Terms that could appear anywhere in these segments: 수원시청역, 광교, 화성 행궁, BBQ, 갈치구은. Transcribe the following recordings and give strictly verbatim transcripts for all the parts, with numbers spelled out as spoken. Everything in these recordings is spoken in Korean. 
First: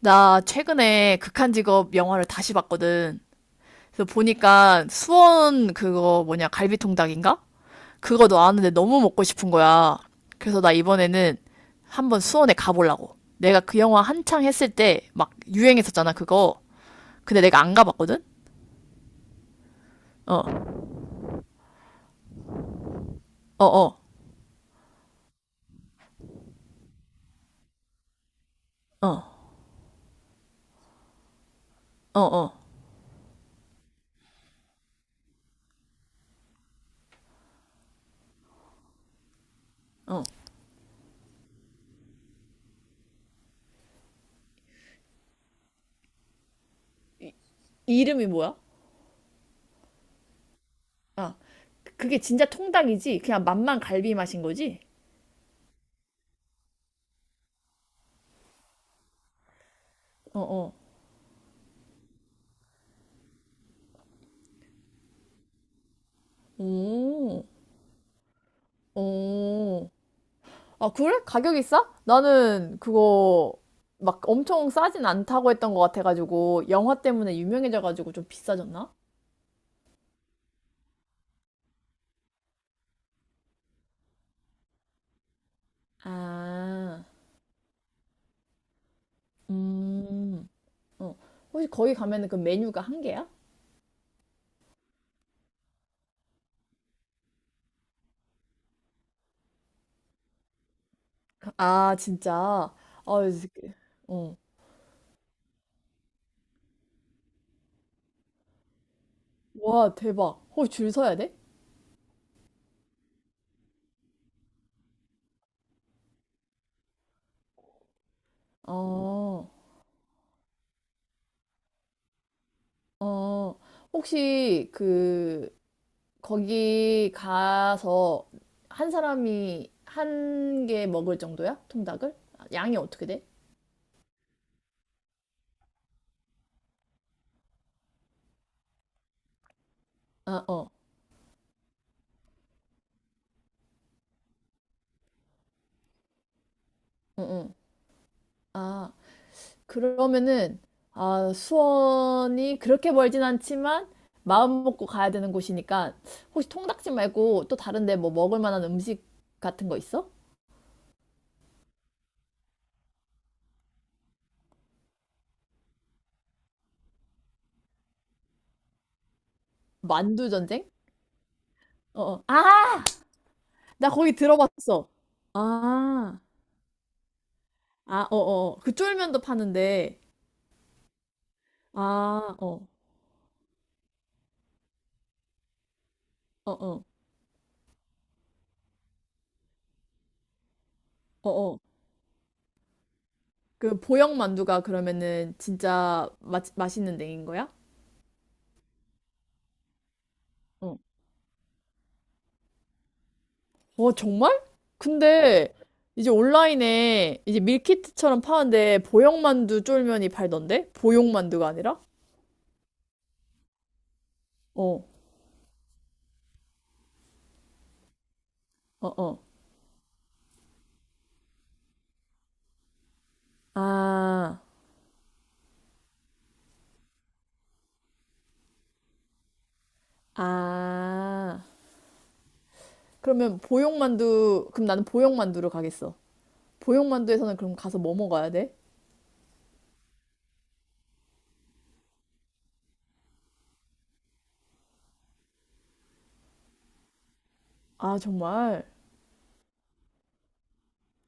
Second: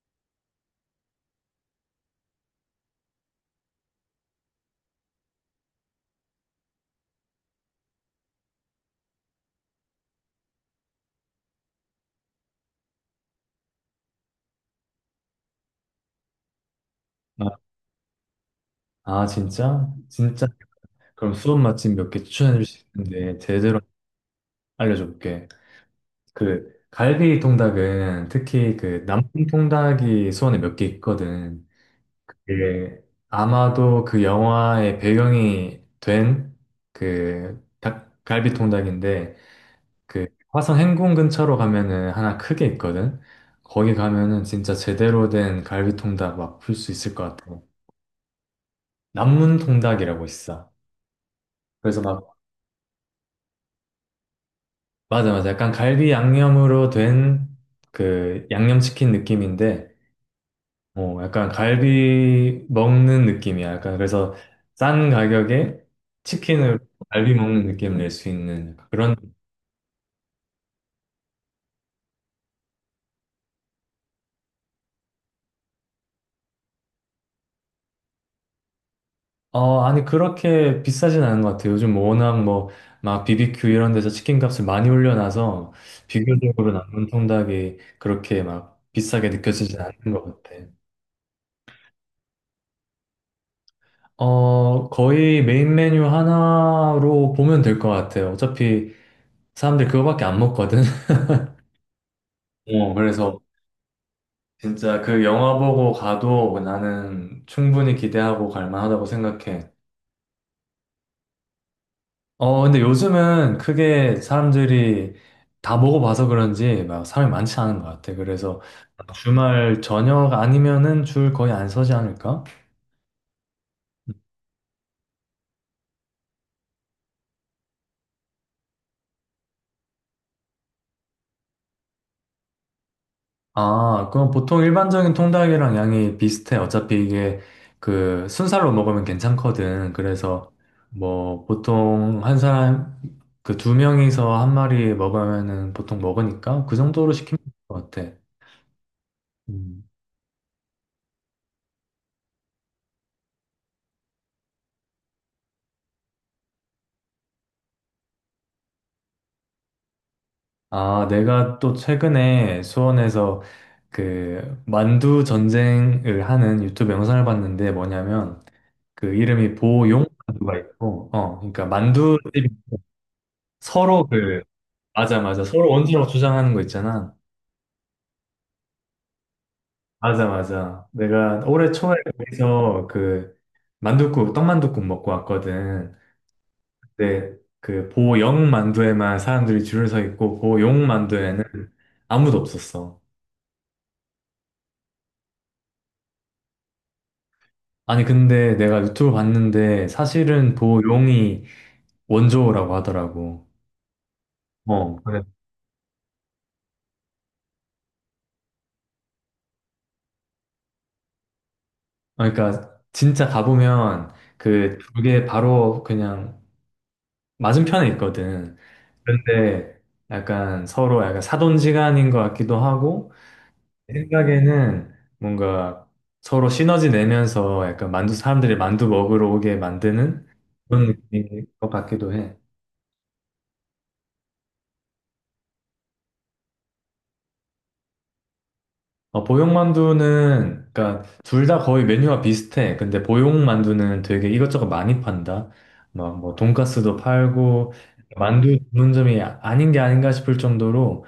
나 최근에 극한 직업 영화를 다시 봤거든. 그래서 보니까 수원 그거 뭐냐, 갈비통닭인가? 그거 나왔는데 너무 먹고 싶은 거야. 그래서 나 이번에는 한번 수원에 가보려고. 내가 그 영화 한창 했을 때 막 유행했었잖아, 그거. 근데 아, 내가 안 가봤거든? 아, 진짜? 진짜? 어, 그럼 수원 맛집 몇 개 추천해 줄 수 있는데 어, 제대로 어, 알려줄게. 그 갈비 통닭은 특히 그 어, 남풍 통닭이 수원에 몇 개 있거든. 어, 어. 그 아마도 그 영화의 배경이 된그 갈비 통닭인데 그 화성 행궁 근처로 가면은 하나 크게 있거든. 거기 가면은 진짜 제대로 된 갈비 통닭 막 풀 수 있을 것 같아. 이름이 뭐야? 남문 통닭이라고 있어. 그래서 그게 막 진짜 통닭이지? 그냥 맛만 갈비 맛인 거지? 맞아, 맞아. 약간 갈비 양념으로 된 그 양념치킨 느낌인데, 어, 어. 어, 약간 갈비 먹는 느낌이야. 약간 그래서 싼 가격에 치킨을 갈비 오, 먹는 느낌을 낼 수 있는 그런, 오. 아, 그래? 가격이 싸? 나는 그거 막 엄청 싸진 않다고 했던 것 같아가지고, 영화 때문에 유명해져가지고 좀 비싸졌나? 어, 아니, 그렇게 비싸진 않은 것 같아. 요즘 워낙 뭐, 막 비비큐 이런 데서 치킨 값을 많이 올려놔서 비교적으로 아, 남은 통닭이 그렇게 막 비싸게 느껴지진 않는 것 음, 같아. 어. 혹시 거기 가면은 그 메뉴가 한 개야? 어, 거의 메인 메뉴 하나로 보면 될 것 같아요. 어차피 사람들 그거밖에 안 먹거든. 아, 진짜. 어, 아, 이 그래서 새끼. 어. 진짜 그 영화 보고 가도 나는 충분히 기대하고 갈 만하다고 생각해. 와, 대박. 혹시 줄 서야 돼? 어, 근데 요즘은 크게 사람들이 다 먹어 봐서 그런지 막 사람이 많지 않은 것 같아. 그래서 어, 주말 저녁 아니면은 줄 거의 안 서지 않을까? 어. 혹시 그, 거기 가서 한 사람이 한 개 먹을 정도야? 통닭을? 양이 어떻게 돼? 아, 그럼 보통 일반적인 통닭이랑 양이 비슷해. 어차피 이게 그 순살로 먹으면 괜찮거든. 아, 그래서 어, 뭐 보통 한 사람, 그 두 명이서 한 마리 먹으면은 보통 먹으니까 그 정도로 응, 시키면 될 응. 것 같아. 아, 음. 그러면은, 아, 수원이 그렇게 멀진 않지만, 마음 먹고 가야 되는 곳이니까, 혹시 통닭집 말고 또 다른데 뭐 먹을 만한 음식 같은 거 있어? 아, 내가 또 최근에 수원에서 그 만두 전쟁을 하는 유튜브 영상을 봤는데 뭐냐면 그 이름이 보용 만두 만두가 전쟁? 있고, 어, 그러니까 어, 만두 어. 아! 나 서로 거기 그 들어봤어. 맞아, 맞아. 서로 원수라고 아, 주장하는 거 있잖아. 아, 어, 어. 어. 그 쫄면도 파는데, 맞아, 맞아. 내가 올해 초에 아, 어, 거기서 그 만둣국, 떡만둣국 먹고 왔거든. 어, 어, 근데 그 보영 만두에만 사람들이 줄을 서 있고 보용 어, 만두에는 어. 아무도 없었어. 그 보영 만두가 그러면은 진짜 맛, 맛있는 데인 거야? 아니, 근데 내가 유튜브 봤는데 사실은 어. 보용이 원조라고 하더라고. 와, 정말? 어, 그래. 근데 이제 온라인에 이제 밀키트처럼 파는데 보형만두 쫄면이 팔던데? 보형만두가 아니라? 그러니까 진짜 가보면 그 어, 두 개 바로 그냥 맞은편에 있거든. 어, 어. 그런데 약간 서로 약간 사돈지간인 것 같기도 하고 내 아, 생각에는 뭔가 서로 시너지 내면서 약간 만두 사람들이 만두 먹으러 오게 만드는 그런 아. 느낌인 것 같기도 해. 그러면 보형만두, 그럼 나는 보형만두로 가겠어. 보형만두에서는 그럼 가서 뭐 먹어야 돼? 어, 보육만두는 그러니까 둘 다 거의 메뉴가 비슷해. 근데 보육만두는 되게 이것저것 많이 판다. 막 뭐 돈가스도 팔고 아, 만두 정말? 전문점이 아닌 게 아닌가 싶을 정도로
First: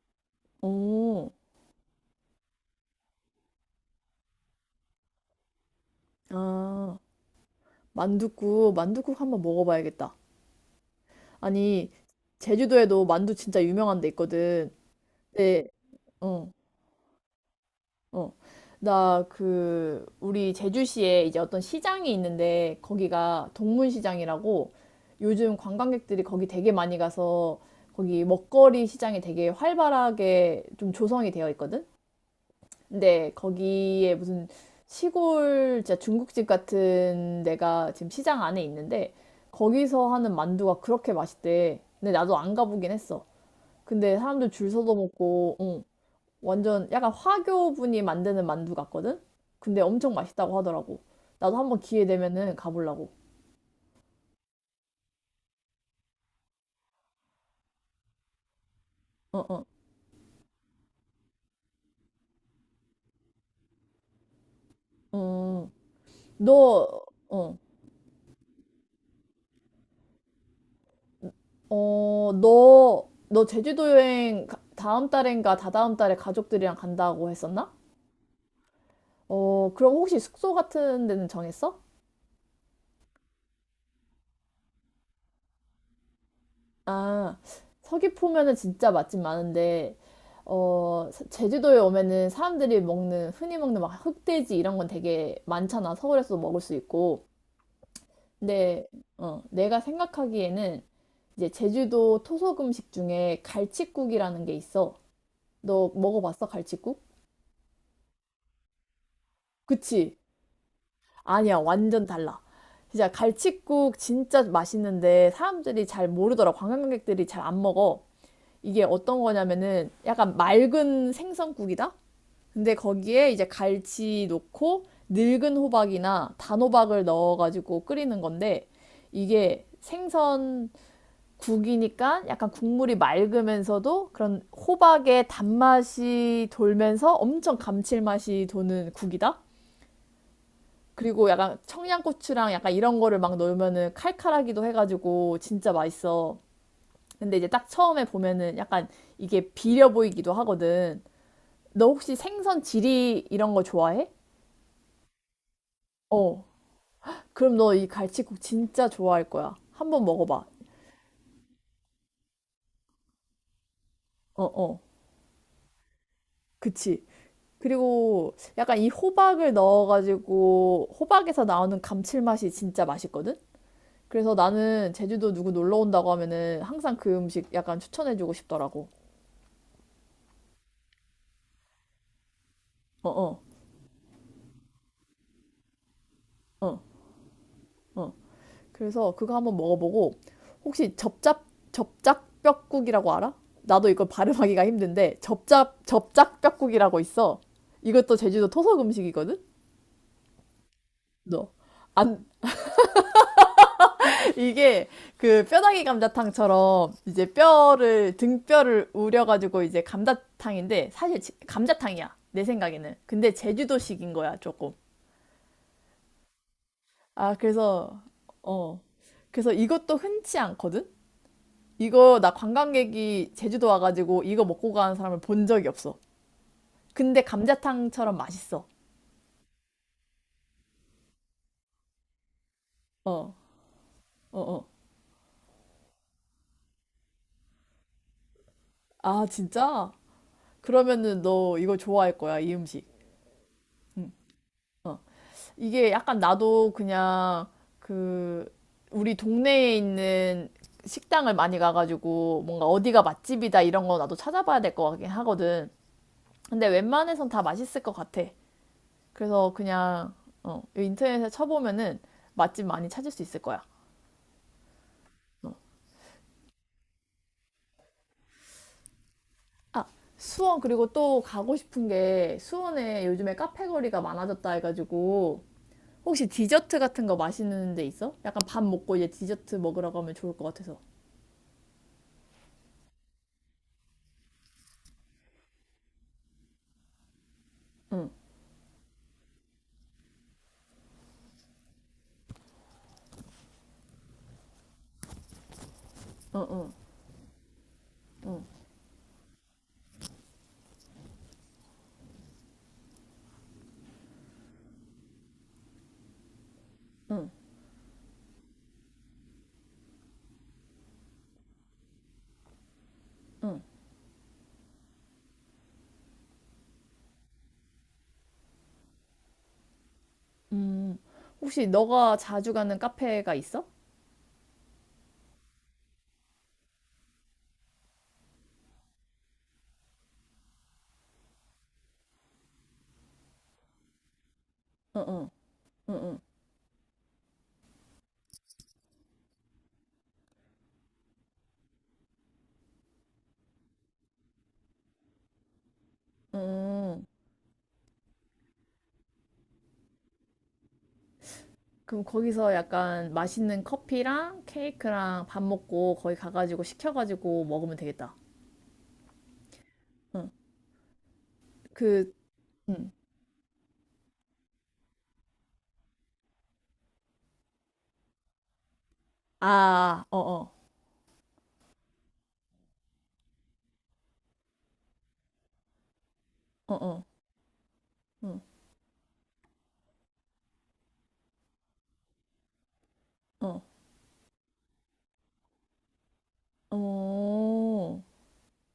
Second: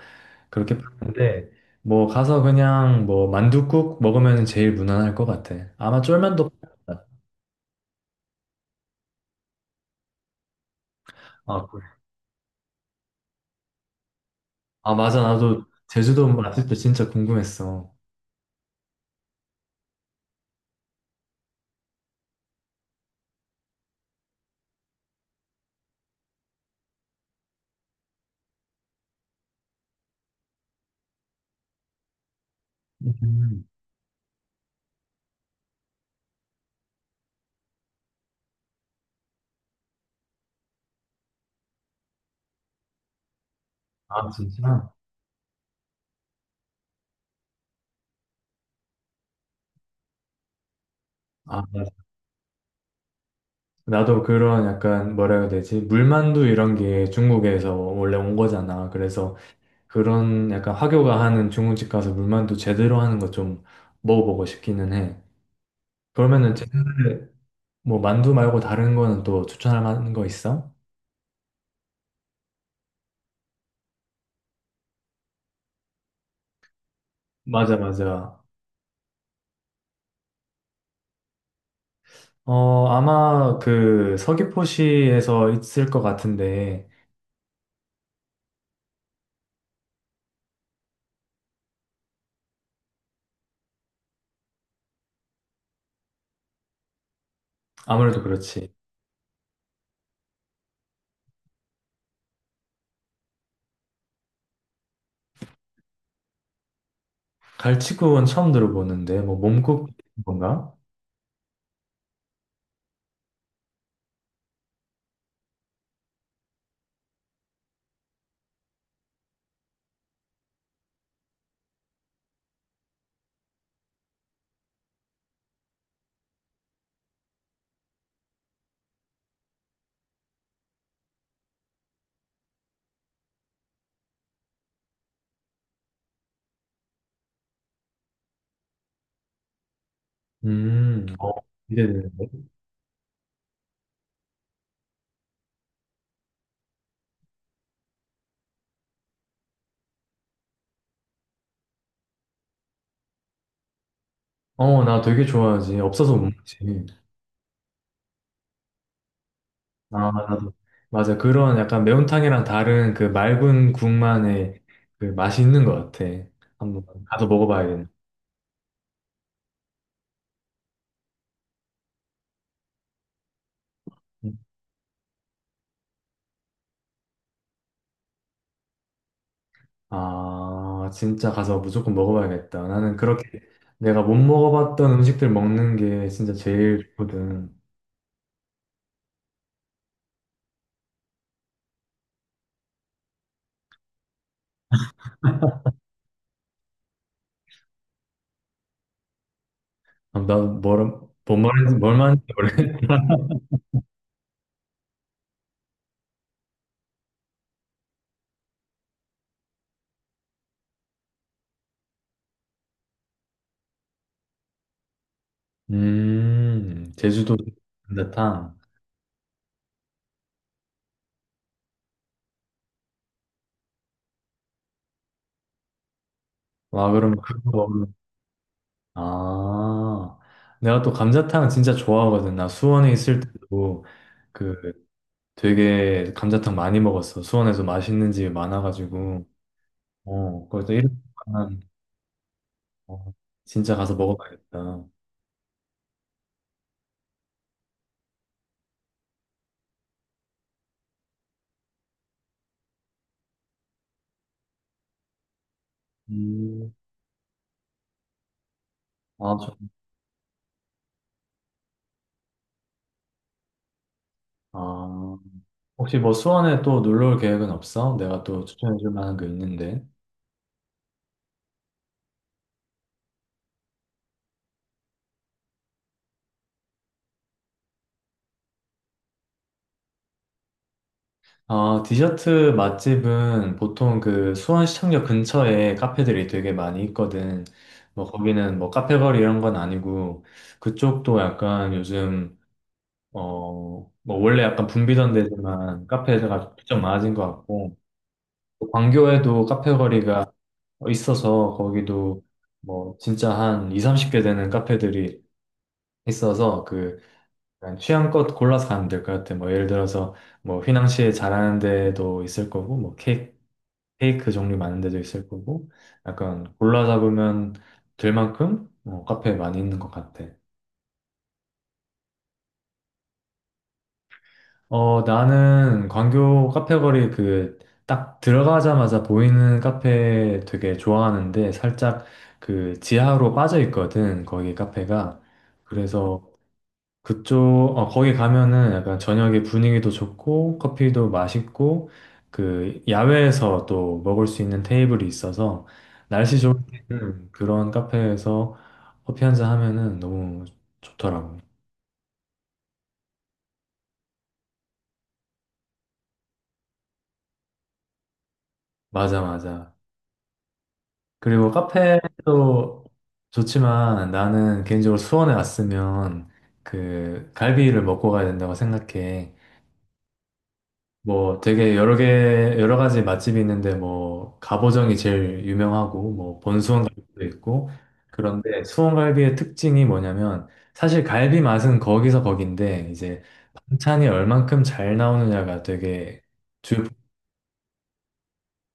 그렇게 봤는 어, 데 뭐 가서 그냥 뭐 만둣국 먹으면 제일 무난할 것 같아. 아마 쫄면도 아. 팔겠다. 만둣국, 만둣국 한번 먹어봐야겠다. 아, 그래. 아니, 제주도에도 만두 진짜 유명한 데 있거든. 아 맞아, 나도 네, 제주도 어. 맛집도 진짜 궁금했어. 어, 나 그, 우리 제주시에 이제 어떤 시장이 있는데, 거기가 동문시장이라고 요즘 관광객들이 거기 되게 많이 가서 거기 먹거리 시장이 되게 활발하게 좀 조성이 되어 있거든? 근데 음. 거기에 무슨 시골 진짜 중국집 같은 데가 지금 시장 안에 있는데, 거기서 하는 만두가 그렇게 맛있대. 근데 나도 안 가보긴 했어. 근데 아 사람들 줄 진짜? 서서 먹고, 응. 완전 약간 화교분이 만드는 만두 같거든? 근데 엄청 맛있다고 하더라고. 나도 아 한번 맞아. 기회 되면은 가보려고. 나도 그런 약간 뭐라 해야 되지? 물만두 이런 게 중국에서 원래 온 거잖아. 그래서 어, 어, 그런 약간 화교가 하는 중국집 가서 물만두 제대로 하는 거 좀 먹어보고 싶기는 해. 음. 그러면은 너, 제주도에 어, 뭐 만두 말고 다른 거는 또 추천할 만한 거 있어? 어, 너, 너 제주도 여행 가- 다음 달인가 다다음 달에 가족들이랑 간다고 했었나? 맞아 맞아. 어, 그럼 혹시 숙소 같은 데는 정했어? 어, 아마 그 서귀포시에서 있을 것 같은데, 아, 서귀포면은 진짜 맛집 많은데, 어, 사- 제주도에 오면은 사람들이 먹는, 흔히 먹는 막 흑돼지 이런 건 되게 많잖아. 서울에서도 먹을 수 있고. 아무래도 그렇지. 내, 어, 내가 생각하기에는 이제 제주도 토속 음식 중에 갈치국이라는 게 있어. 너 먹어봤어, 갈치국? 갈치구은 처음 들어보는데, 뭐 몸국 그치? 건가? 아니야, 완전 달라. 진짜 갈치국 진짜 맛있는데 사람들이 잘 모르더라. 관광객들이 잘 안 먹어. 이게 어떤 거냐면은 약간 맑은 생선국이다? 근데 거기에 이제 갈치 넣고 늙은 호박이나 단호박을 넣어가지고 끓이는 건데 이게 생선 국이니까 약간 국물이 맑으면서도 그런 호박의 단맛이 돌면서 엄청 감칠맛이 도는 국이다. 음, 어, 그리고 약간 기대돼. 청양고추랑 약간 이런 거를 막 넣으면은 칼칼하기도 해가지고 진짜 맛있어. 근데 이제 딱 처음에 보면은 약간 이게 비려 보이기도 하거든. 너 혹시 생선 지리 이런 거 좋아해? 어, 나 되게 좋아하지. 없어서 못 어. 먹지. 그럼 너 이 갈치국 진짜 좋아할 거야. 한번 아, 먹어봐. 나도. 맞아. 그런 약간 매운탕이랑 다른 그 맑은 어, 국만의 어. 그 맛이 있는 것 같아. 한번 그치. 가서 먹어봐야겠네. 그리고 약간 이 호박을 넣어가지고 호박에서 나오는 감칠맛이 진짜 맛있거든? 그래서 나는 제주도 누구 놀러 온다고 하면은 항상 그 음식 약간 추천해주고 싶더라고. 아, 진짜 가서 무조건 먹어봐야겠다. 나는 그렇게 어어, 내가 못 먹어봤던 음식들 먹는 게 진짜 어, 제일 어. 좋거든. 어. 그래서 그거 한번 먹어보고 혹시 접잡, 접짝뼈국이라고 알아? 나도 이걸 발음하기가 힘든데 접잡, 접짝뼈국이라고 있어. 이것도 제주도 토속 음식이거든? 아, 난 뭘, 뭔 너. 말인지, 뭘 말인지 안, 모르겠 이게 그 뼈다귀 감자탕처럼 이제 뼈를 등뼈를 우려가지고 이제 감자탕인데 사실 감자탕이야 내 생각에는 근데 제주도식인 거야 조금. 음, 아 제주도 그래서 감자탕. 어 그래서 이것도 흔치 않거든. 이거 나 관광객이 제주도 와가지고 이거 먹고 가는 사람을 본 적이 없어. 와, 그럼 근데 그거 먹으면, 감자탕처럼 맛있어. 아, 내가 또 감자탕 진짜 좋아하거든. 나 수원에 어 있을 때도 어 어 그 되게 감자탕 많이 먹었어. 수원에서 맛있는 집이 많아가지고. 아 진짜 어, 그래서 이렇게 그러면은 너 하면, 이거 좋아할 거야 이 음식. 어, 진짜 가서 먹어봐야겠다. 어 이게 약간 나도 그냥 그 우리 동네에 있는 식당을 많이 가가지고 뭔가 어디가 맛집이다 이런 거 나도 찾아봐야 될 것 같긴 하거든. 근데 음, 웬만해선 다 맛있을 것 같아. 아, 그래서 좋- 그냥 어, 인터넷에 쳐보면은 맛집 많이 찾을 수 있을 거야. 아, 혹시 뭐 수원에 또 놀러 올 계획은 없어? 내가 또 추천해줄 만한 게 아, 있는데. 수원 그리고 또 가고 싶은 게 수원에 요즘에 카페 거리가 많아졌다 해가지고 혹시 디저트 같은 거 맛있는 데 있어? 약간 밥 먹고 이제 디저트 먹으러 가면 좋을 것 같아서. 아, 디저트 맛집은 보통 그 수원시청역 근처에 카페들이 되게 많이 있거든. 뭐 응. 거기는 뭐 카페거리 이런 건 아니고 그쪽도 약간 요즘 어, 뭐 원래 약간 붐비던 데지만 카페가 좀 많아진 것 같고 또 광교에도 카페거리가 있어서 거기도 뭐 진짜 한 이, 삼십 개 되는 카페들이 있어서 그 그냥 취향껏 골라서 가면 될 것 같아. 뭐 예를 들어서 뭐 휘낭시에 잘하는 데도 있을 거고 뭐 케이크 페이크 종류 많은 데도 있을 거고, 약간 골라 잡으면 될 만큼 어, 카페 많이 있는 것 같아. 음, 혹시 너가 자주 가는 카페가 있어? 어, 나는 광교 카페 거리 그 딱 들어가자마자 보이는 카페 되게 좋아하는데 살짝 그 지하로 빠져 있거든, 거기 카페가. 음. 응응, 응응, 응. 그래서 그쪽, 어, 거기 가면은 약간 저녁에 분위기도 좋고, 커피도 맛있고, 그, 야외에서 또 먹을 수 있는 테이블이 있어서, 날씨 응. 좋을 응. 때는 그런 카페에서 커피 한잔 하면은 너무 좋더라고. 그럼 거기서 약간 맛있는 커피랑 케이크랑 밥 먹고 거기 가가지고 시켜가지고 먹으면 되겠다. 맞아, 맞아. 응, 그리고 그, 카페도 응. 좋지만 나는 개인적으로 수원에 왔으면 그 갈비를 먹고 가야 된다고 생각해. 아, 어어, 뭐 되게 여러 개, 여러 가지 맛집이 있는데 뭐 갑오정이 제일 유명하고 뭐 어어, 본수원갈비도 있고 응, 그런데 수원갈비의 특징이 뭐냐면 사실 갈비 맛은 거기서 거긴데 이제 어, 반찬이 얼만큼 잘 나오느냐가 되게 오,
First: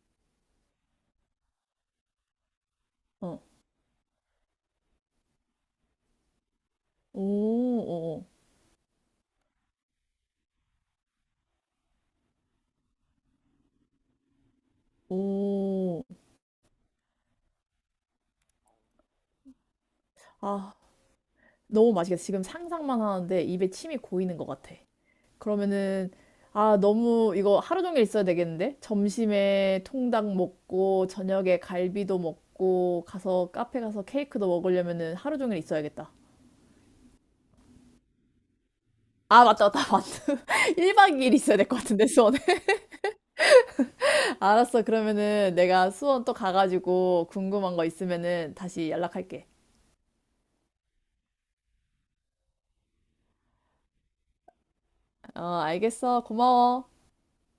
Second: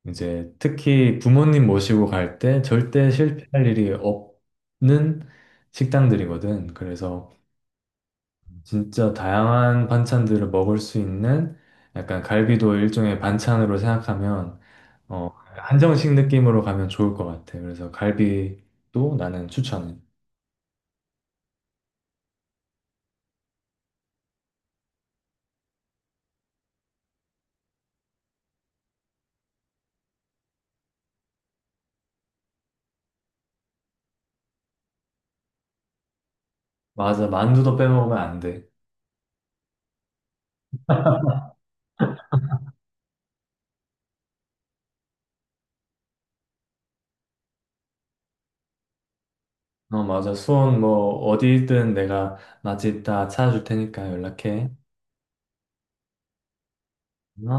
이제 특히 부모님 모시고 갈 때 절대 어, 실패할 일이 없는 식당들이거든. 그래서 오, 오, 진짜 다양한 반찬들을 먹을 수 있는 약간 갈비도 일종의 반찬으로 생각하면 어, 오. 한정식 느낌으로 가면 좋을 것 같아. 그래서 갈비도 나는 추천해. 아, 너무 맛있겠다. 지금 상상만 하는데 입에 침이 고이는 것 같아. 그러면은 아 너무 이거 하루 종일 있어야 되겠는데 점심에 통닭 먹고 저녁에 갈비도 먹고 가서 카페 가서 케이크도 먹으려면은 하루 종일 있어야겠다. 맞아, 만두도 빼먹으면 안 돼. 아 맞다 맞다 맞다. 일 박 이 일 있어야 될 것 같은데 수원에. 알았어 그러면은 내가 수원 또 가가지고 궁금한 거 있으면은 다시 연락할게. 어, 맞아. 수원 뭐 어디든 내가 맛있다 찾아줄 테니까 연락해. 어 알겠어 고마워. 어?